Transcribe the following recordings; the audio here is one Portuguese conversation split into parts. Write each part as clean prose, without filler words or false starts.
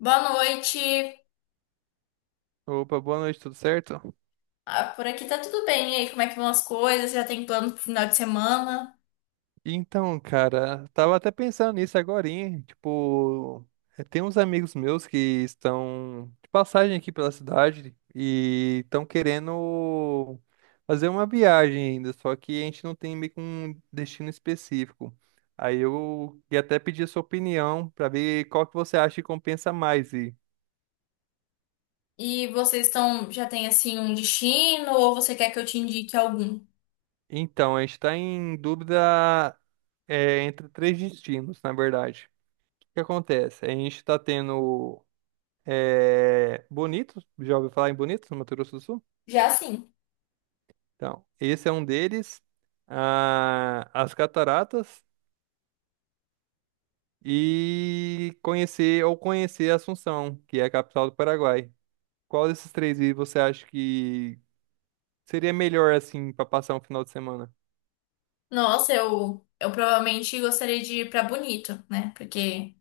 Boa noite. Opa, boa noite, tudo certo? Ah, por aqui tá tudo bem. E aí, como é que vão as coisas? Já tem plano pro final de semana? Então, cara, tava até pensando nisso agorinha, tipo, tem uns amigos meus que estão de passagem aqui pela cidade e estão querendo fazer uma viagem ainda, só que a gente não tem meio que um destino específico. Aí eu ia até pedir a sua opinião pra ver qual que você acha que compensa mais ir. E vocês estão, já tem assim um destino ou você quer que eu te indique algum? Então, a gente está em dúvida, é entre três destinos, na verdade. O que acontece? A gente está tendo É... Bonito, já ouviu falar em Bonito, no Mato Grosso do Sul? Já sim. Então, esse é um deles. Ah, as cataratas e conhecer ou conhecer Assunção, que é a capital do Paraguai. Qual desses três aí você acha que seria melhor assim para passar um final de semana? Nossa, eu provavelmente gostaria de ir pra Bonito, né? Porque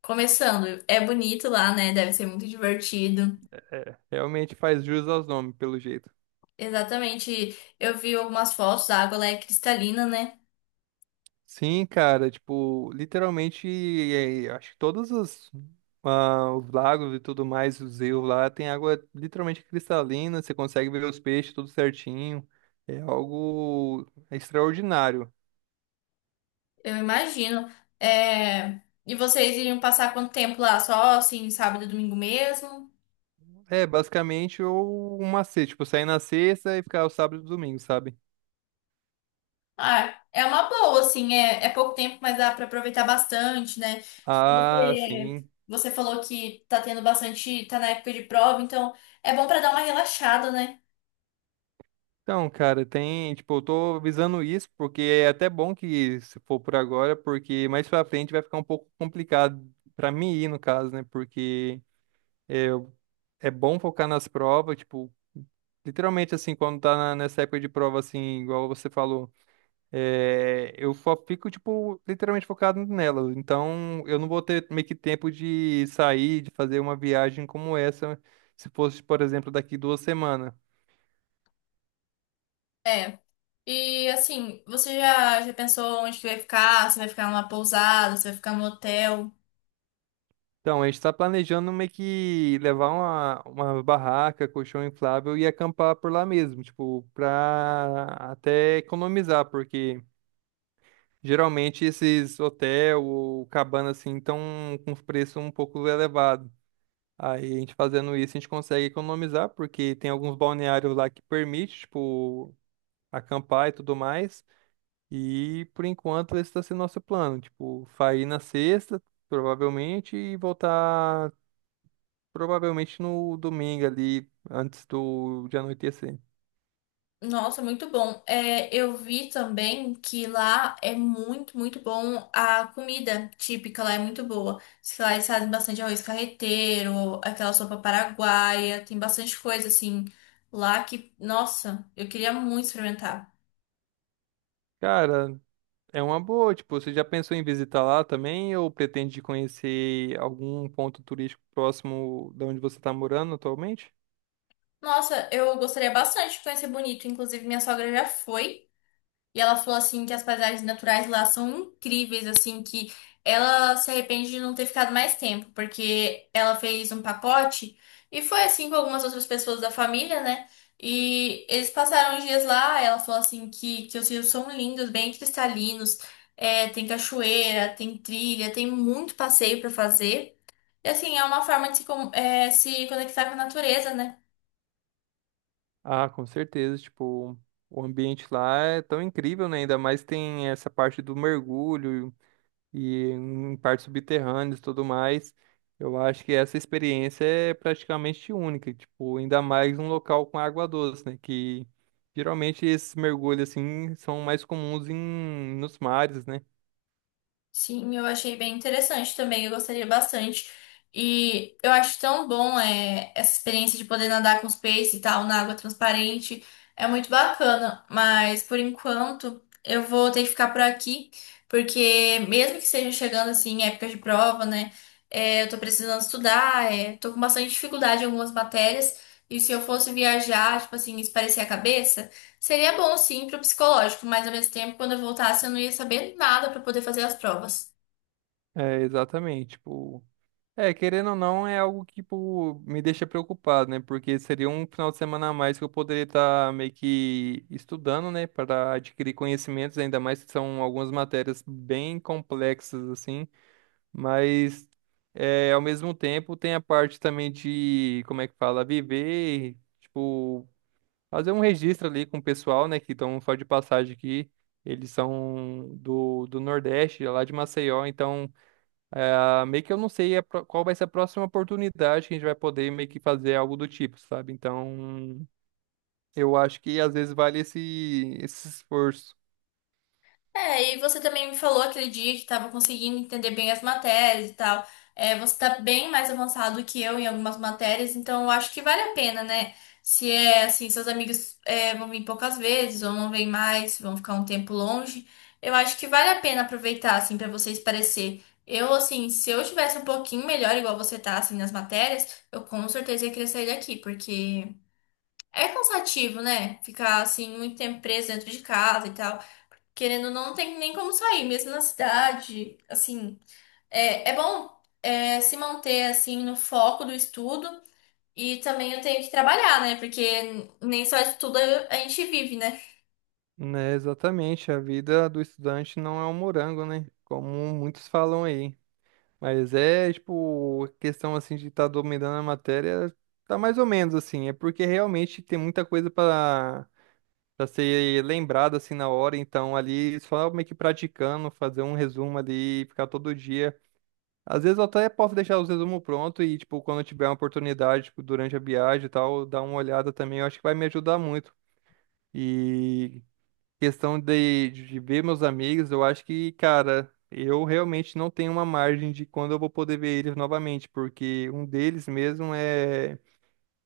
começando, é bonito lá, né? Deve ser muito divertido. Realmente faz jus aos nomes, pelo jeito. Exatamente. Eu vi algumas fotos, a água lá é cristalina, né? Sim, cara, tipo, literalmente, é, acho que todos os, ah, os lagos e tudo mais, os rios lá, tem água literalmente cristalina, você consegue ver os peixes tudo certinho, é algo extraordinário. Eu imagino. É... E vocês iriam passar quanto tempo lá? Só assim, sábado e domingo mesmo? É, basicamente, um macete, tipo, sair na sexta e ficar o sábado e domingo, sabe? Ah, é uma boa, assim, é, é pouco tempo, mas dá pra aproveitar bastante, né? Ah, Porque sim. você falou que tá tendo bastante, tá na época de prova, então é bom pra dar uma relaxada, né? Então, cara, tem, tipo, eu tô visando isso porque é até bom que se for por agora, porque mais pra frente vai ficar um pouco complicado pra mim ir, no caso, né? Porque é bom focar nas provas, tipo, literalmente assim, quando tá nessa época de prova, assim, igual você falou, é, eu só fico, tipo, literalmente focado nela. Então, eu não vou ter meio que tempo de sair, de fazer uma viagem como essa, se fosse, por exemplo, daqui 2 semanas. É. E assim, você já, já pensou onde que vai ficar? Você vai ficar numa pousada, você vai ficar no hotel? Então, a gente está planejando meio que levar uma, barraca, colchão inflável e acampar por lá mesmo, tipo, pra até economizar, porque. Geralmente esses hotel ou cabana assim estão com os preços um pouco elevados. Aí a gente fazendo isso, a gente consegue economizar, porque tem alguns balneários lá que permite, tipo, acampar e tudo mais. E por enquanto esse está sendo nosso plano, tipo, sair na sexta, provavelmente, e voltar provavelmente no domingo ali, antes do de anoitecer. Nossa, muito bom. É, eu vi também que lá é muito, muito bom, a comida típica lá é muito boa. Diz que lá eles fazem bastante arroz carreteiro, aquela sopa paraguaia, tem bastante coisa assim lá que, nossa, eu queria muito experimentar. Cara, é uma boa, tipo, você já pensou em visitar lá também ou pretende conhecer algum ponto turístico próximo da onde você está morando atualmente? Nossa, eu gostaria bastante de conhecer Bonito, inclusive minha sogra já foi. E ela falou assim que as paisagens naturais lá são incríveis, assim, que ela se arrepende de não ter ficado mais tempo, porque ela fez um pacote e foi assim com algumas outras pessoas da família, né? E eles passaram os dias lá, ela falou assim que os rios são lindos, bem cristalinos, é, tem cachoeira, tem trilha, tem muito passeio pra fazer. E assim, é uma forma de se, é, se conectar com a natureza, né? Ah, com certeza, tipo, o ambiente lá é tão incrível, né? Ainda mais tem essa parte do mergulho e em partes subterrâneas e tudo mais. Eu acho que essa experiência é praticamente única, tipo, ainda mais um local com água doce, né? Que geralmente esses mergulhos assim são mais comuns em nos mares, né? Sim, eu achei bem interessante também, eu gostaria bastante. E eu acho tão bom, é, essa experiência de poder nadar com os peixes e tal, na água transparente. É muito bacana, mas por enquanto eu vou ter que ficar por aqui, porque mesmo que seja chegando assim, em época de prova, né? É, eu tô precisando estudar, é, tô com bastante dificuldade em algumas matérias. E se eu fosse viajar, tipo assim, espairecer a cabeça. Seria bom, sim, pro psicológico, mas ao mesmo tempo, quando eu voltasse, eu não ia saber nada para poder fazer as provas. É, exatamente, tipo, é, querendo ou não, é algo que, tipo, me deixa preocupado, né? Porque seria um final de semana a mais que eu poderia estar meio que estudando, né? Para adquirir conhecimentos, ainda mais que são algumas matérias bem complexas, assim. Mas, é, ao mesmo tempo, tem a parte também de, como é que fala, viver, tipo, fazer um registro ali com o pessoal, né? Que estão só de passagem aqui. Eles são do Nordeste, lá de Maceió, então. É, meio que eu não sei a qual vai ser a próxima oportunidade que a gente vai poder meio que fazer algo do tipo, sabe? Então, eu acho que às vezes vale esse, esforço. É, e você também me falou aquele dia que estava conseguindo entender bem as matérias e tal. É, você tá bem mais avançado que eu em algumas matérias, então eu acho que vale a pena, né? Se é assim, seus amigos, é, vão vir poucas vezes ou não vêm mais, vão ficar um tempo longe, eu acho que vale a pena aproveitar, assim, para você esparecer. Eu, assim, se eu tivesse um pouquinho melhor, igual você tá, assim, nas matérias, eu com certeza ia querer sair daqui, porque. É cansativo, né? Ficar assim muito tempo preso dentro de casa e tal. Querendo ou não, não tem nem como sair, mesmo na cidade. Assim, é, é bom, é, se manter assim no foco do estudo. E também eu tenho que trabalhar, né? Porque nem só estudo a gente vive, né? Né, exatamente. A vida do estudante não é um morango, né? Como muitos falam aí. Mas é, tipo, questão assim de estar dominando a matéria, tá mais ou menos assim. É porque realmente tem muita coisa para ser lembrada assim na hora, então ali só meio que praticando, fazer um resumo ali, ficar todo dia. Às vezes eu até posso deixar os resumos prontos e, tipo, quando eu tiver uma oportunidade, tipo, durante a viagem e tal, dar uma olhada também, eu acho que vai me ajudar muito. E questão de, ver meus amigos, eu acho que, cara, eu realmente não tenho uma margem de quando eu vou poder ver eles novamente, porque um deles mesmo é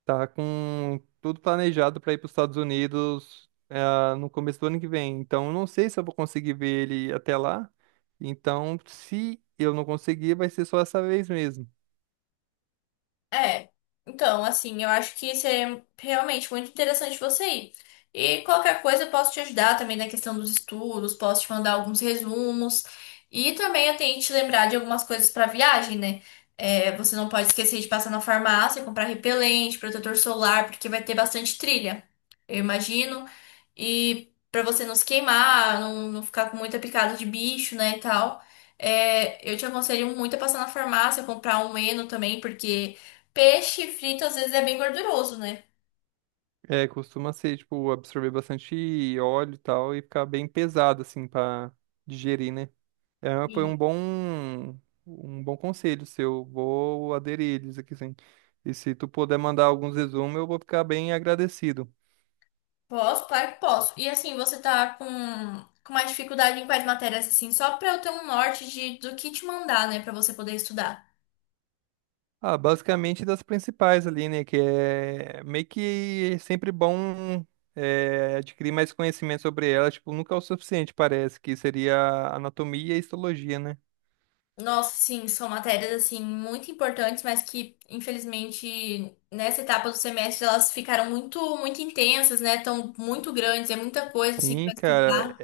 tá com tudo planejado para ir para os Estados Unidos, ah, no começo do ano que vem. Então, eu não sei se eu vou conseguir ver ele até lá. Então, se eu não conseguir, vai ser só essa vez mesmo. É, então, assim, eu acho que seria realmente muito interessante você ir. E qualquer coisa eu posso te ajudar também na questão dos estudos, posso te mandar alguns resumos. E também eu tenho que te lembrar de algumas coisas para viagem, né? É, você não pode esquecer de passar na farmácia, comprar repelente, protetor solar, porque vai ter bastante trilha, eu imagino. E para você não se queimar, não, não ficar com muita picada de bicho, né, e tal. É, eu te aconselho muito a passar na farmácia, comprar um Eno também, porque. Peixe frito às vezes é bem gorduroso, né? É, costuma ser, tipo, absorver bastante óleo e tal e ficar bem pesado, assim, pra digerir, né? É, foi E um bom conselho seu. Vou aderir eles aqui, sim. E se tu puder mandar alguns resumos, eu vou ficar bem agradecido. posso, claro que posso. E assim, você tá com mais dificuldade em quais matérias, assim, só pra eu ter um norte de, do que te mandar, né, pra você poder estudar. Ah, basicamente das principais ali, né? Que é meio que é sempre bom é, adquirir mais conhecimento sobre elas. Tipo, nunca é o suficiente, parece, que seria anatomia e histologia, né? Nossa, sim, são matérias, assim, muito importantes, mas que, infelizmente, nessa etapa do semestre, elas ficaram muito, muito intensas, né, tão muito grandes, é muita coisa, assim, Sim, pra cara. estudar.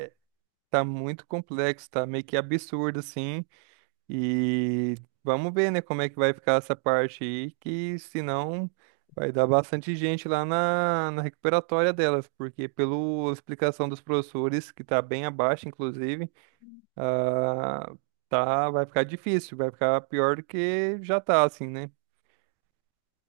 Tá muito complexo, tá meio que absurdo, assim. E vamos ver, né, como é que vai ficar essa parte aí, que senão vai dar bastante gente lá na recuperatória delas, porque pela explicação dos professores, que tá bem abaixo, inclusive, ah, tá, vai ficar difícil, vai ficar pior do que já tá, assim, né?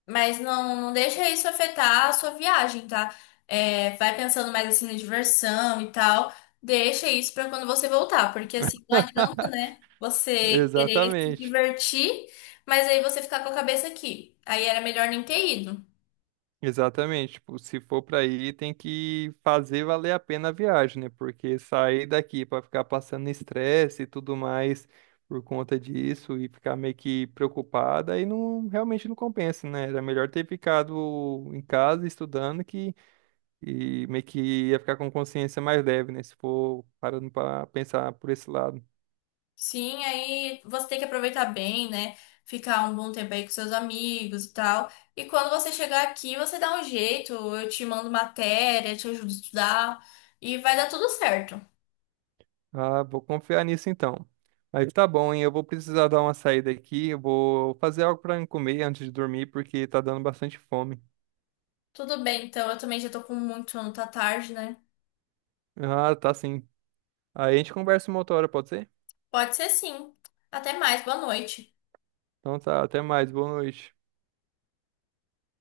Mas não, não deixa isso afetar a sua viagem, tá? É, vai pensando mais assim na diversão e tal. Deixa isso pra quando você voltar, porque assim não adianta, né? Você querer se Exatamente. divertir, mas aí você ficar com a cabeça aqui. Aí era melhor nem ter ido. Exatamente, tipo, se for para ir, tem que fazer valer a pena a viagem, né? Porque sair daqui para ficar passando estresse e tudo mais por conta disso e ficar meio que preocupada, aí não realmente não compensa, né? Era melhor ter ficado em casa estudando que e meio que ia ficar com consciência mais leve, né? Se for parando para pensar por esse lado. Sim, aí você tem que aproveitar bem, né? Ficar um bom tempo aí com seus amigos e tal. E quando você chegar aqui, você dá um jeito, eu te mando matéria, te ajudo a estudar e vai dar tudo certo. Ah, vou confiar nisso então. Mas tá bom, hein? Eu vou precisar dar uma saída aqui. Eu vou fazer algo pra comer antes de dormir, porque tá dando bastante fome. Tudo bem, então eu também já tô com muito sono, tá tarde, né? Ah, tá sim. Aí a gente conversa uma outra hora, pode ser? Pode ser sim. Até mais, boa noite. Então tá, até mais. Boa noite.